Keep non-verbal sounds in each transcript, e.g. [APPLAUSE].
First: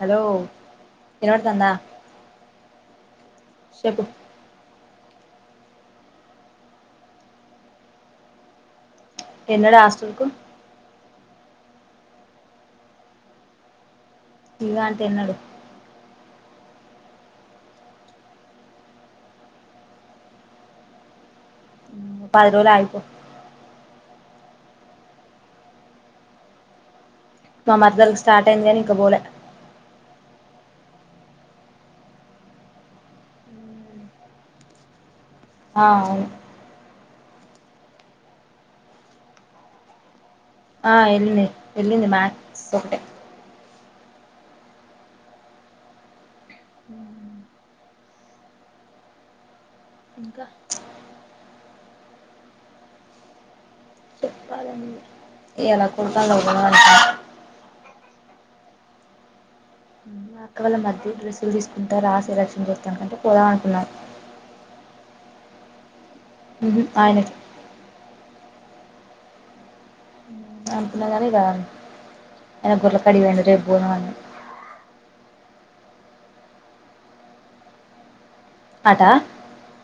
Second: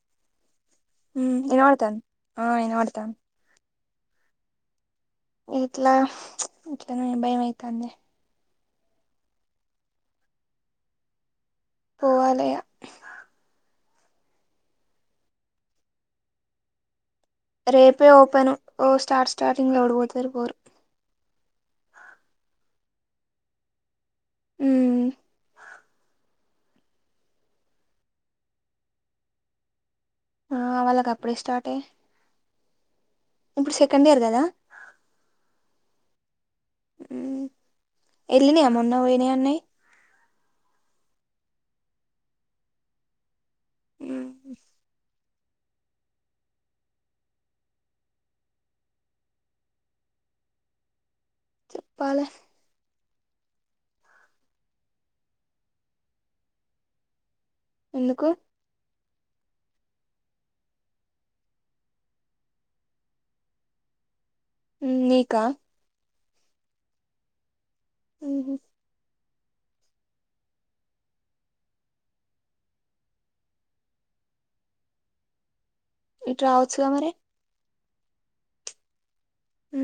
Hello ఉమ్ వినబడుతాందా ఇనపడతాంది ఆ ఇనపడతాంది చెప్పు ఇంట్ల ఇట్లా నే భయం అయితాందే ఎల్లాడా హాస్టల్ కి పోవాలే ఇగ ఇగ తిన్నడు రేపే ఓపెను ఓ స్టార్ట్ స్టార్టింగ్ లో ఏవడుపోతరు పోరు పది రోజులాగితే హ్మ్ మా మరదలకు స్టార్ట్ అయిందిగా ఇంకపోల ఆ వాళ్ళకి అప్పుడే స్టార్ట్ అయి ఇప్పుడు సెకండ్ ఇయర్ కదా ఆ అవును హ్మ్ వెళ్ళినవ మొన్న పోయినాయి అన్ని వెళ్ళినయి వెళ్ళింది మ్యాథ్స్ ఒకటే హ్మ్ ఇంకా. చెప్పాలే. చెప్పాలండి. ఇయాలా గుడు దాకా పోవాలి. ఎందుకు. మా అక్క వాళ్ల మరిది డ్రస్సులు తీసుకుంటా రా శ్రీలక్ష్మి కోస్తా పోద అంటున్నామ్. నీకా. ఉహు ఆయన. ఉహు అనుకున్న గాని ఇక ఆయన గొర్ల కాడికి పోయిన రేపు పోదామని. ఇటు రావచ్చు గా మరి. అటా. ఉ.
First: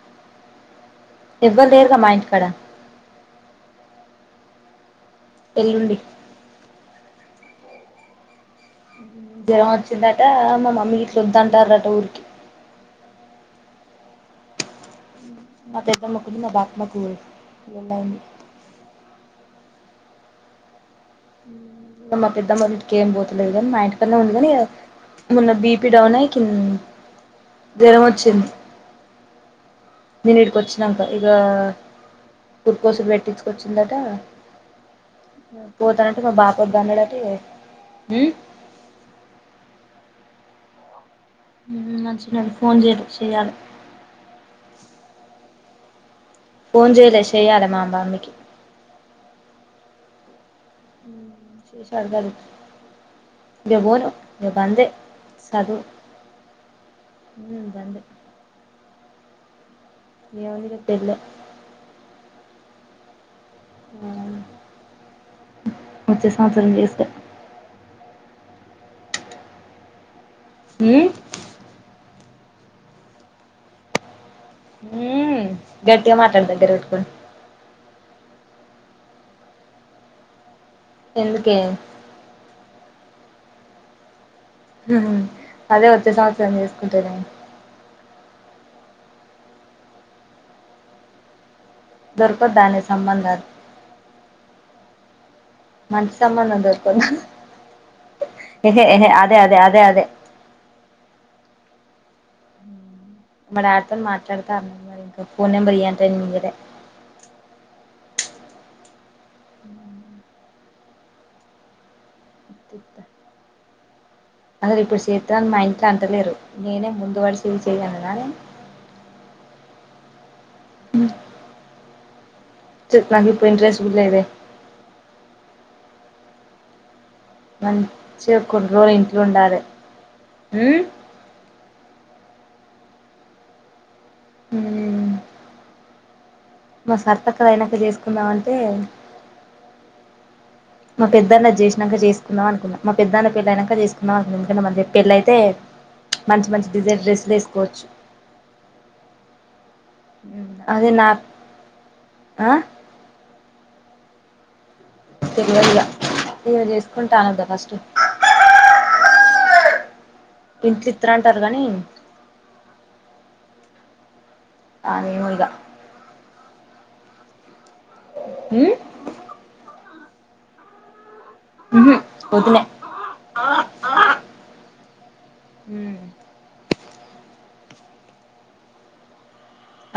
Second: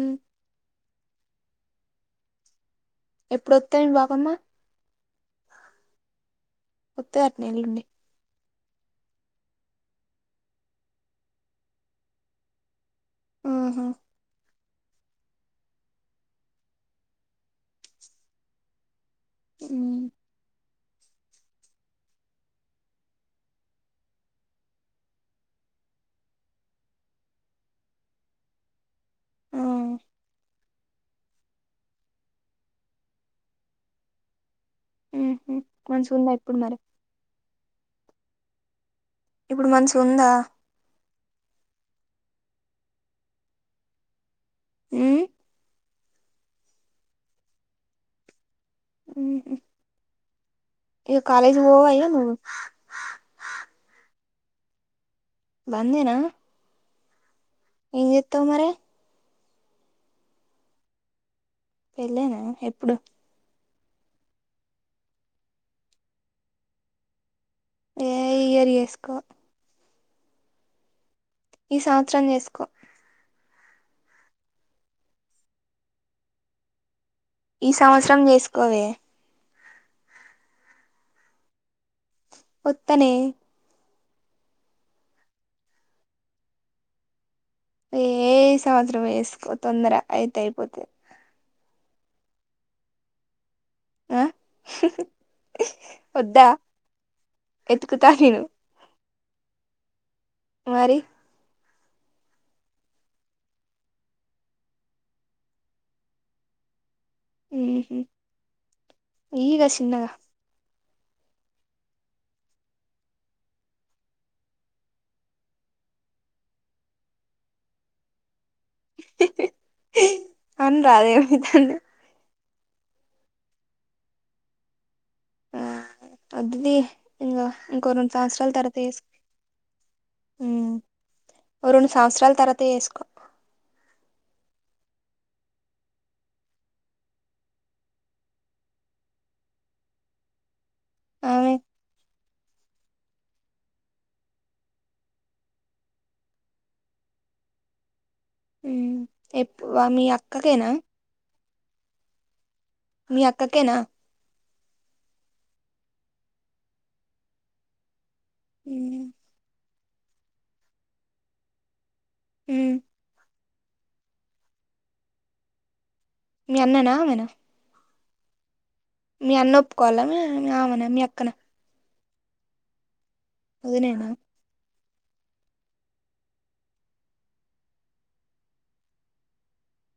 ఎవ్వరు లేరుగా మా ఇంటికాడ. ఎప్పుడు వస్తది బాపమ్మ. ఎల్లుండి. కొత్త కట్టినయ్ నిన్నే. జ్వరం వచ్చిందట మా మమ్మీ ఇట్ల వద్దుంటారట ఊరికి. ఊహు. మా పెద్దమ్మకు మా బాపమ్మకు లొల్లియింది. ఊ. మా పెద్దమ్ మళ్ళ ఇకే ఏ పోతలేదు కానీ మా ఇంటి పనే ఉంది కానీ. మొన్న బీపి డౌన్ అయ్య కిన్ జ్వరం వచ్చింది. ఆ. నేను ఇడికి వచ్చాక ఇక కుర్కోసలు పెట్టించుకొచ్చిందట. ఉహు పోతానంటే మంచిగుందా మా ఇప్పుడు బాప మరి దన్నడు అంటే ఉ. ఇప్పుడు మంచిగా ఉందా. నంచినడి ఫోన్ చేయ చెయాలి. ఉమ్ ఫోన్ చేయలే చేయాల మ భావనకి. ఉహు ఇగ కాలేజ్ పోవా ఇగ సరే సరే నువ్వు ఇగవోను ఇగ బందే. సదు. బందేనా ఏం చేస్తావ్ మరి. ఏమైంది రేపు పెళ్లి. పెళ్ళనా ఎప్పుడు. హా వచ్చే సంవత్సరం చేసుక.. ఏ ఇయర్ చేసుకో. హు. ఈ సంవత్సరం చేసుకో. హు గట్టిగా మాట్లాడతారు దగర పెట్టుకొని. ఈ సంవత్సరం చేసుకోవే. ఎందుకే. ఒత్తనే. ఉమ్ అదే వచ్చే సంవత్సరం చేసుకుంటనే. ఏ ఈ సంవత్సరం వేసుకో తొందర అయితే అయిపోతది. దొరకద్ధానే సంబంధాలు, ఆ ఉహు మంచి వద్ద సంబంధం వెతుకుత నేను అహే అహే అదే అదే అదే అదే మరి మా డాడీతోని మాట్లాడతా అన్నారు. ఫోన్ నెంబర్ ఇయమంటే నేను ఇయ్యలే ఉహూ ఇయ్యిఇగ చిన్నగా ఇంత అసలు ఇప్పుడు చేస్తా అని మా ఇంట్లో అంటాలెరు. నేనే ముందు వాడి చెయ్ చెయ్ అనాలనే ఆ అనరాదు ఏమైతాంది. చెప్పాలంటే ఇప్పుడు ఇంట్రెస్ట్ కూడా లేదే ఆ వద్దులే ఈగ ఇంకో రెండు మంచిగా సంవత్సరాల కొన్ని తర్వాత రోజులు చేసుకో ఇంట్లో ఉండాలే ఓ రెండు సంవత్సాల తర్వాత చేసుకో ఉహూ మా సరితక్కది అయినాక చేసుకుందమ అంటే మా పెద్ద ఆమె అన్నది చేసినక చేసుకుందాం అనుకున్న మా పెద్దన్న పెళ్ళ అయినాక చేసుకుందాం అనుకున్న ఎందుంటే మన [UNINTELLIGIBLE] చె పెళ్ల అయితే మంచి మంచి డిజైన్ డ్రెస్సులు వేసుకోవచ్చు. ఉమ్ ఎప్పు మీ అక్కకేనా అది నా ఆ మీ అక్కకేనా తెల్వదిగా ఈమె చేసుకుంటా అన్నదా ఫస్ట్ ఉమ్ ఇంట్ల ఈత్ర అంటరు గానీ ఉమ్ అడేముందో మీ అన్ననా ఆమెనా ఉహూమ్ మీ అన్న ఒప్పుకోవాలా మీ ఆమన మీ అక్కన ఉహు వదినే వదినేనా ఉమ్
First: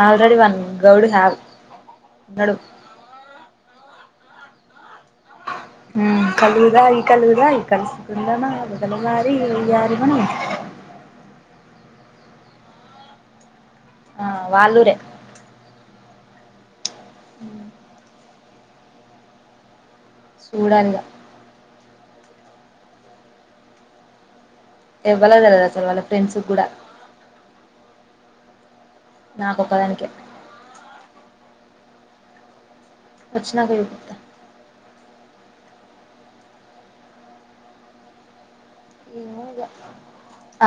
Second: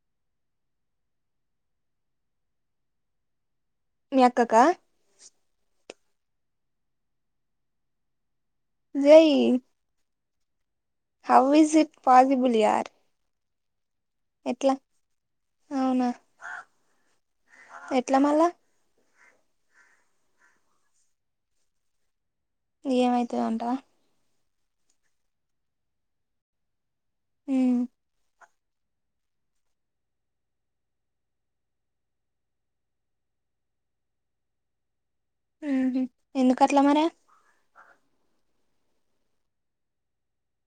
ఆల్రెడీ వన్ గౌడ్ [UNINTELLIGIBLE] హావ్ ఉన్నడు. మీ అక్కకా హ్మ్మ్ కల్లుతాగి కళ్ళుతాగి కలుసుకుందామా వాగాల జై మారి వయ్యారి [UNINTELLIGIBLE] హావ్ ఇస్ ఇట్ పాజిబుల్ యార్ ఆ ఎట్లా వాళ్ళూరే అవునా ఎట్లా మల్ల సుదలిగా ఏమైతది అంటావా. ఎవ్వలకి తెలవదు అసలు, వాళ్ళ ఫ్రెండ్స్ కి కూడా ఉమ్ నాకొక్కదానికే వచ్చినంక చూపిస్తా ఉహు ఎందుకు అట్లామరి ఏమో ఇగ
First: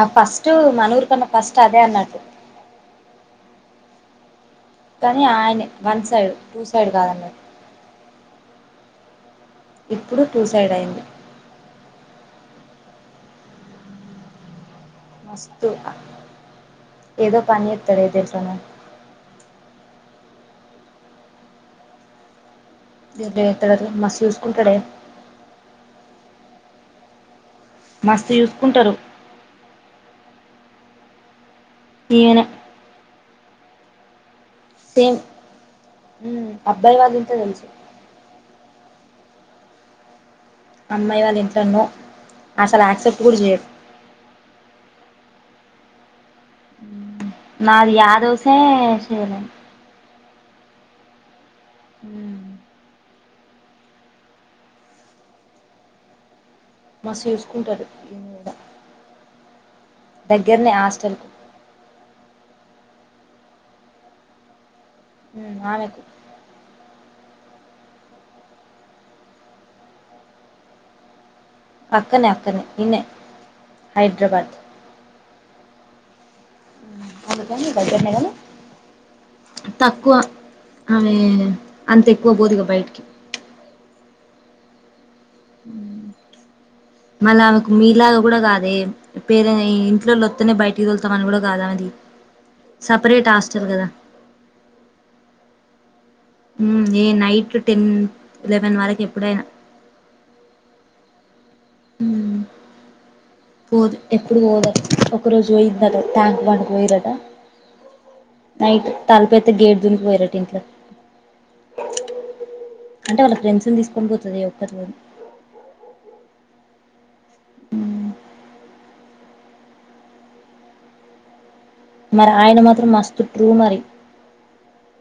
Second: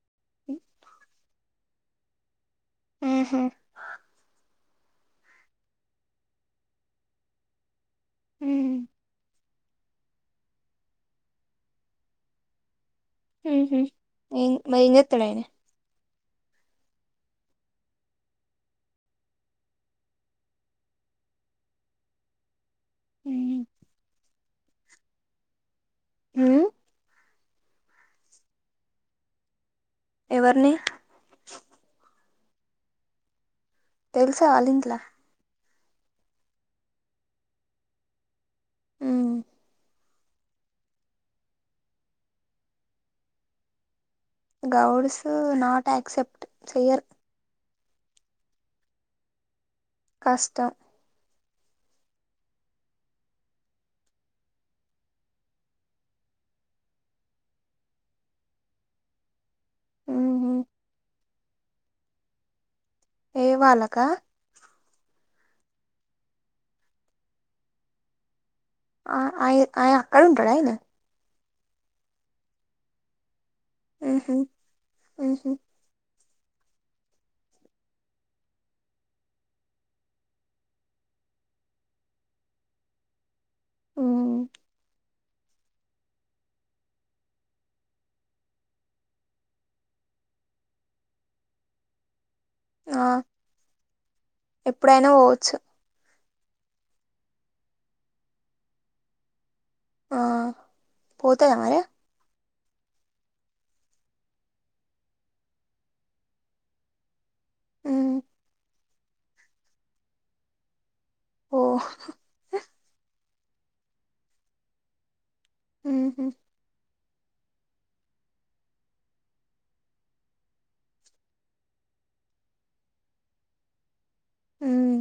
ఆ ఫస్ట్ మన ఊరి కన్నా ఫస్ట్ అదే అన్నాట్టు ఉహూ కనీ ఆయనే వన్ సైడ్ టూ సైడ్ కాదన్నట్టు ఊ ఇప్పుడు టూ సైడ్ అయింది ఉహూ ఏ మైన మస్తు ఆ ఏదో పని చెత్తడే ఎదెంట్లనొ దెంట్ల మ్మ్ చేతడు మస్త్ చూసుకుంటాడే ఊ మస్తు చూసుకుంటడు ఎవర్ని ఈయనే తెల్స అలింగ్ తేమ్ ఉ అబ్బాయి వాళ్ళ ఇంట్ల తెలుసు హ్మ్ అమ్మాయి వాళ్ళ ఇంట్లో నో అసలు యాక్సెప్ట్ కూడా చేయరు గౌడ్స్ నాట్ ఆక్సెప్ట్ చేయరు నాది యాదూసే చెలే కష్టం హ్మ్ మస్తు చూసుకుంటారు మ్హు దగ్గర్నే హాస్టల్ ఏ వాలక హు వాల్ ఆ అయ్ అయ అక్కడ ఉంటాడ ఆయన అక్కనే అక్కనే ఈన్నె ఉహు హైదరాబాద్ ఉహు అందుకా మీకు దగ్గర్నే కదా తక్కువ ఆమె అంత ఎక్కువ బోదిగా బయటికి హ్మ్ మళ్ళామెకు మీలాగ గుడా కాదే పేర ఇంట్లోలొత్తనే బయటికి దొలుతాం అని కూడా గాదా ఆమె ఆ సపరేట్ హాస్టల్ కదా ఎప్పుడైనా పోవచ్చు ఉ ఏ నైట్ టెన్ ఎలెవెన్ వరకు ఎప్పుడైనా ఆ పోతద మరి పోదు ఎప్పుడు పోలే ఒకరోజు పోయిందట ట్యాంక్ బండ్ కు పోయిందట ఊ నైట్ తలుపు ఎత్తె గేట్ దుకి పోయిరంట ఇంట్లో ఓ అంటే వాళ్ళ ఫ్రెండ్స్ని తీసుకొని పోతుది ఒక్కతే ఊహు మరి ఆయన మాత్రం మస్తు ట్రూ మరి మ్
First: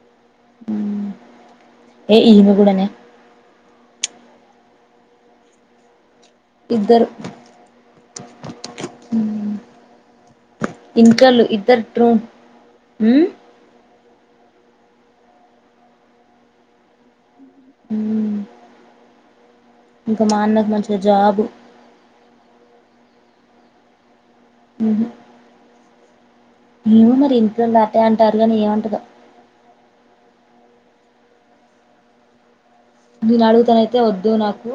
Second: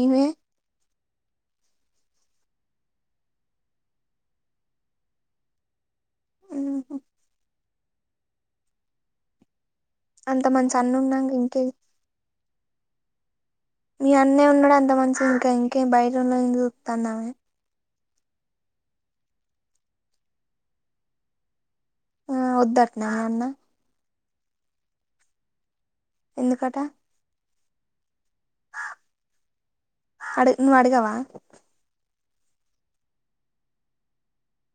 ఈమే ఏ ఇమె గుడానే ఉహు ఇద్దరు అంత మంచి అన్న ఇంట్లో ఉన్నాంక లో ఇంకే ఇద్దరు ట్రూ ఉ మీ అన్నేఉన్నడు అంత మంచి ఇంకా ఇంకేం బయటన్న ఏం జుతాన్నా ఇంక మా అన్నకు మంచిగా జాబు ఆ వొద్దటనా అన్న ఊహు ఎందుకట నువ్వు మరి ఇంట్లోళ్ళు అటే అంటారు కానీ ఏ అంటందో అడు నువ్వు అడగవా నేను అడుగుతాను అయితే వొద్దు నాకు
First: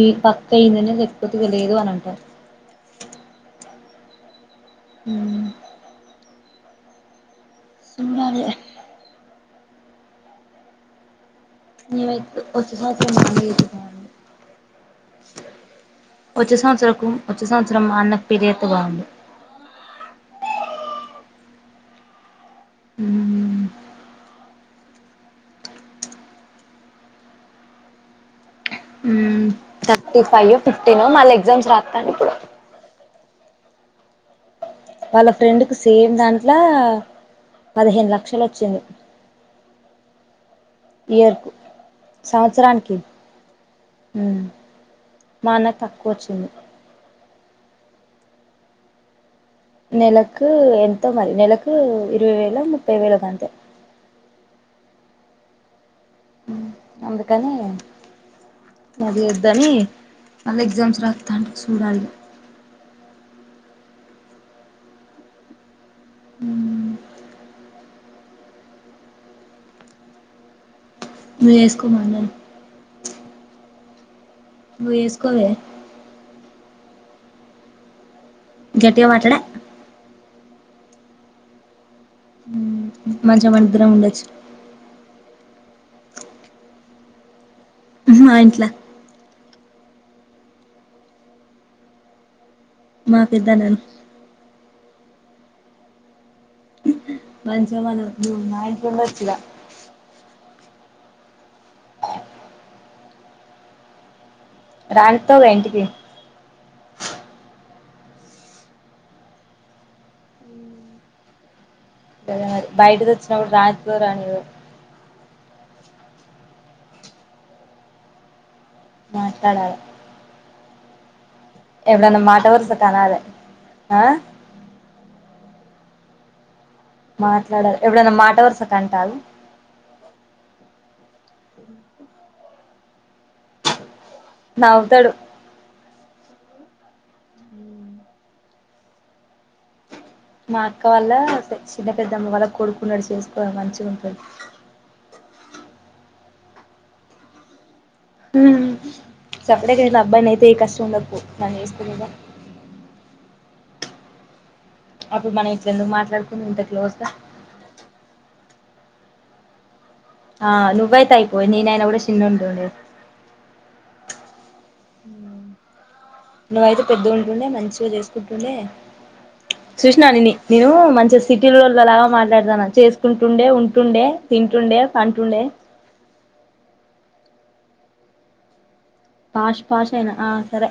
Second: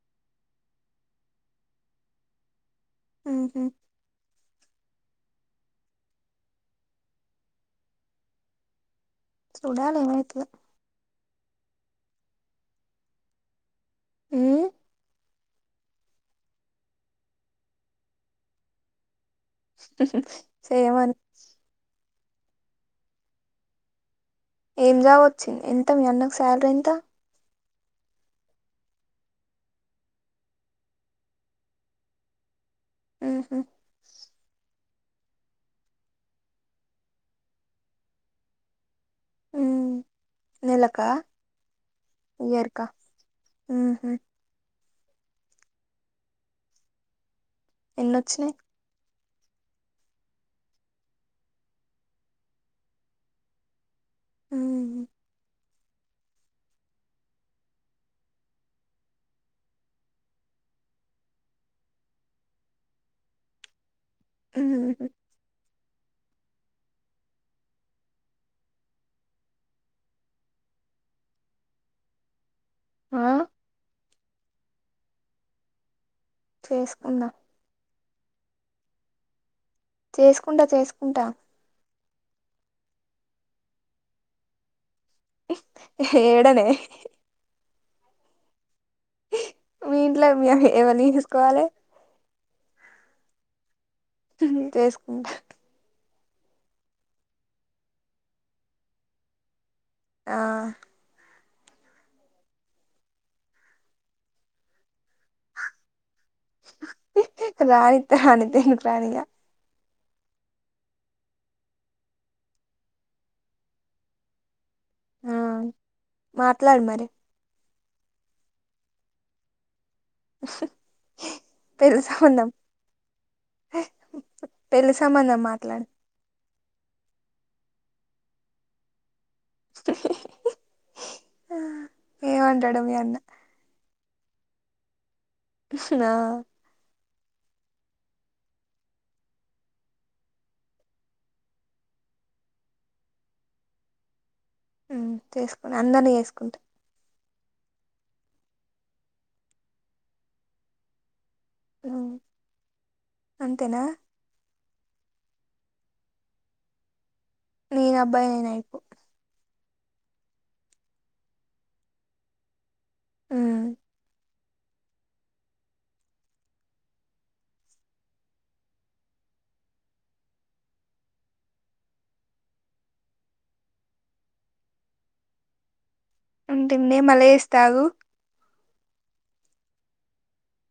ఈ పక్క అయ్యిందనే చెరిపోతే తెలియదు అని అంటారు ఊహూ ఊ సూడాలె చూడాలి ఏమైతదో ఇవైత్ వచ్చే సంవత్సరం [INAUDIBLE] ఊ వచ్చే సంవత్సరకు వచ్చ సంవత్సరం అన్నకు పెళ్ళి చేత్తే బావుండు చెయ్యమను ఊ ఏం జాబొచ్చింది ఎంత మీ అన్నకు శాలరీ ఎంత ఊ థర్టీ ఫై య్యో ఫిఫ్టీనో మళ్ళీ ఎగ్జామ్స్ రాత్తాను ఇప్పుడు ఊహూ వాళ్ళ ఫ్రెండ్ కు సేమ్ దాంట్ల పదిహేను లక్షలు వచ్చింది ఊ నెలకా ఇయర్ కు ఇయర్ కా సంవత్సరానికి ఊహు ఊ మా అన్నకు తక్కువొచ్చింది ఎన్నొచ్చినాయి నెలకు ఎంతో మరి నెలకు ఇరవై వేలో ముప్పై వేలకు అంతే ఊ ఉ అందుకని అది వద్దని మళ్ళా ఎగ్జామ్స్ రాత్తాండు సూడాలి ఊహూ ఊ వేస్కోమను ఆ వేస్కో వే చేసుకుందా గెట్టిగా మాట్లాడే చేసుకుంటా చేసుకుంటా మంచిగా మనం ఇద్దరం ఉండచ్చు హేడనే ఊహూ మా ఇంట్ల మీ ఇంట్లో మీ [UNINTELLIGIBLE] ఏవర్ని చూసుకోవాలి మా పెద్దన్నను చేసుకుంటా మంచిగా మనం నువ్వు మా ఇంట్లో ఉండచ్చు గా ఆ రానిత్తావుగా ఇంటికి రానితే రానిత ఎందుకు రానీయ బయటకి వచ్చినప్పుడు రానితదో రానియదో ఆ మాట్లాడు మరి మాట్లాడాల పెళ్ళి ఎప్పుడన్నా మాట సంబంధం వరుసకు అనాలే ఆ పెళ్లి సంబంధం మాట్లాడు మాట్లాడాలి ఎప్పుడన్నా మాట వరుసక అంట అగు ఏమంటాడో మీ అన్న నవుతడు నా మా అక్క వల్ల చిన్న పెద్దమ్మ వాల్ళ కొడుకున్నడు చేసుకోవాల మంచిగా ఉంటడు ఊ చేసుకోని అందరినీ చేసుకుంట ఊ సప్పడేక నేన్ అబ్బాయిని అయితే ఈ కష్టం ఉండక పోవు నన్ను చూసుకుందువుగా ఉమ్ అంతేనా అప్పుడు మనం ఇట్ల ఎందుకు మాట్లాడుకుందుం ఇంత క్లోజ్ గా నేను అబ్బాయి ఐన అయిపోవు ఆ నువ్వైయితయిపోవే నీ అయిన అ కూడా చిన్నగుంటుండే ఊ నువ్వయితే పెద్ద ఉంటుండే మంచిగా చేసుకుంటుండే చూసినానిన్ని నేను మంచిగా సిటీలోలలాగా మాట్లాడుతాన చేసుకుంటుండే ఉంటుండే తింటుండే పంటుండే ఉంటుందే నె మల ఏస్తా ఆగు పాష్ పాష్ అయినా ఆ సరే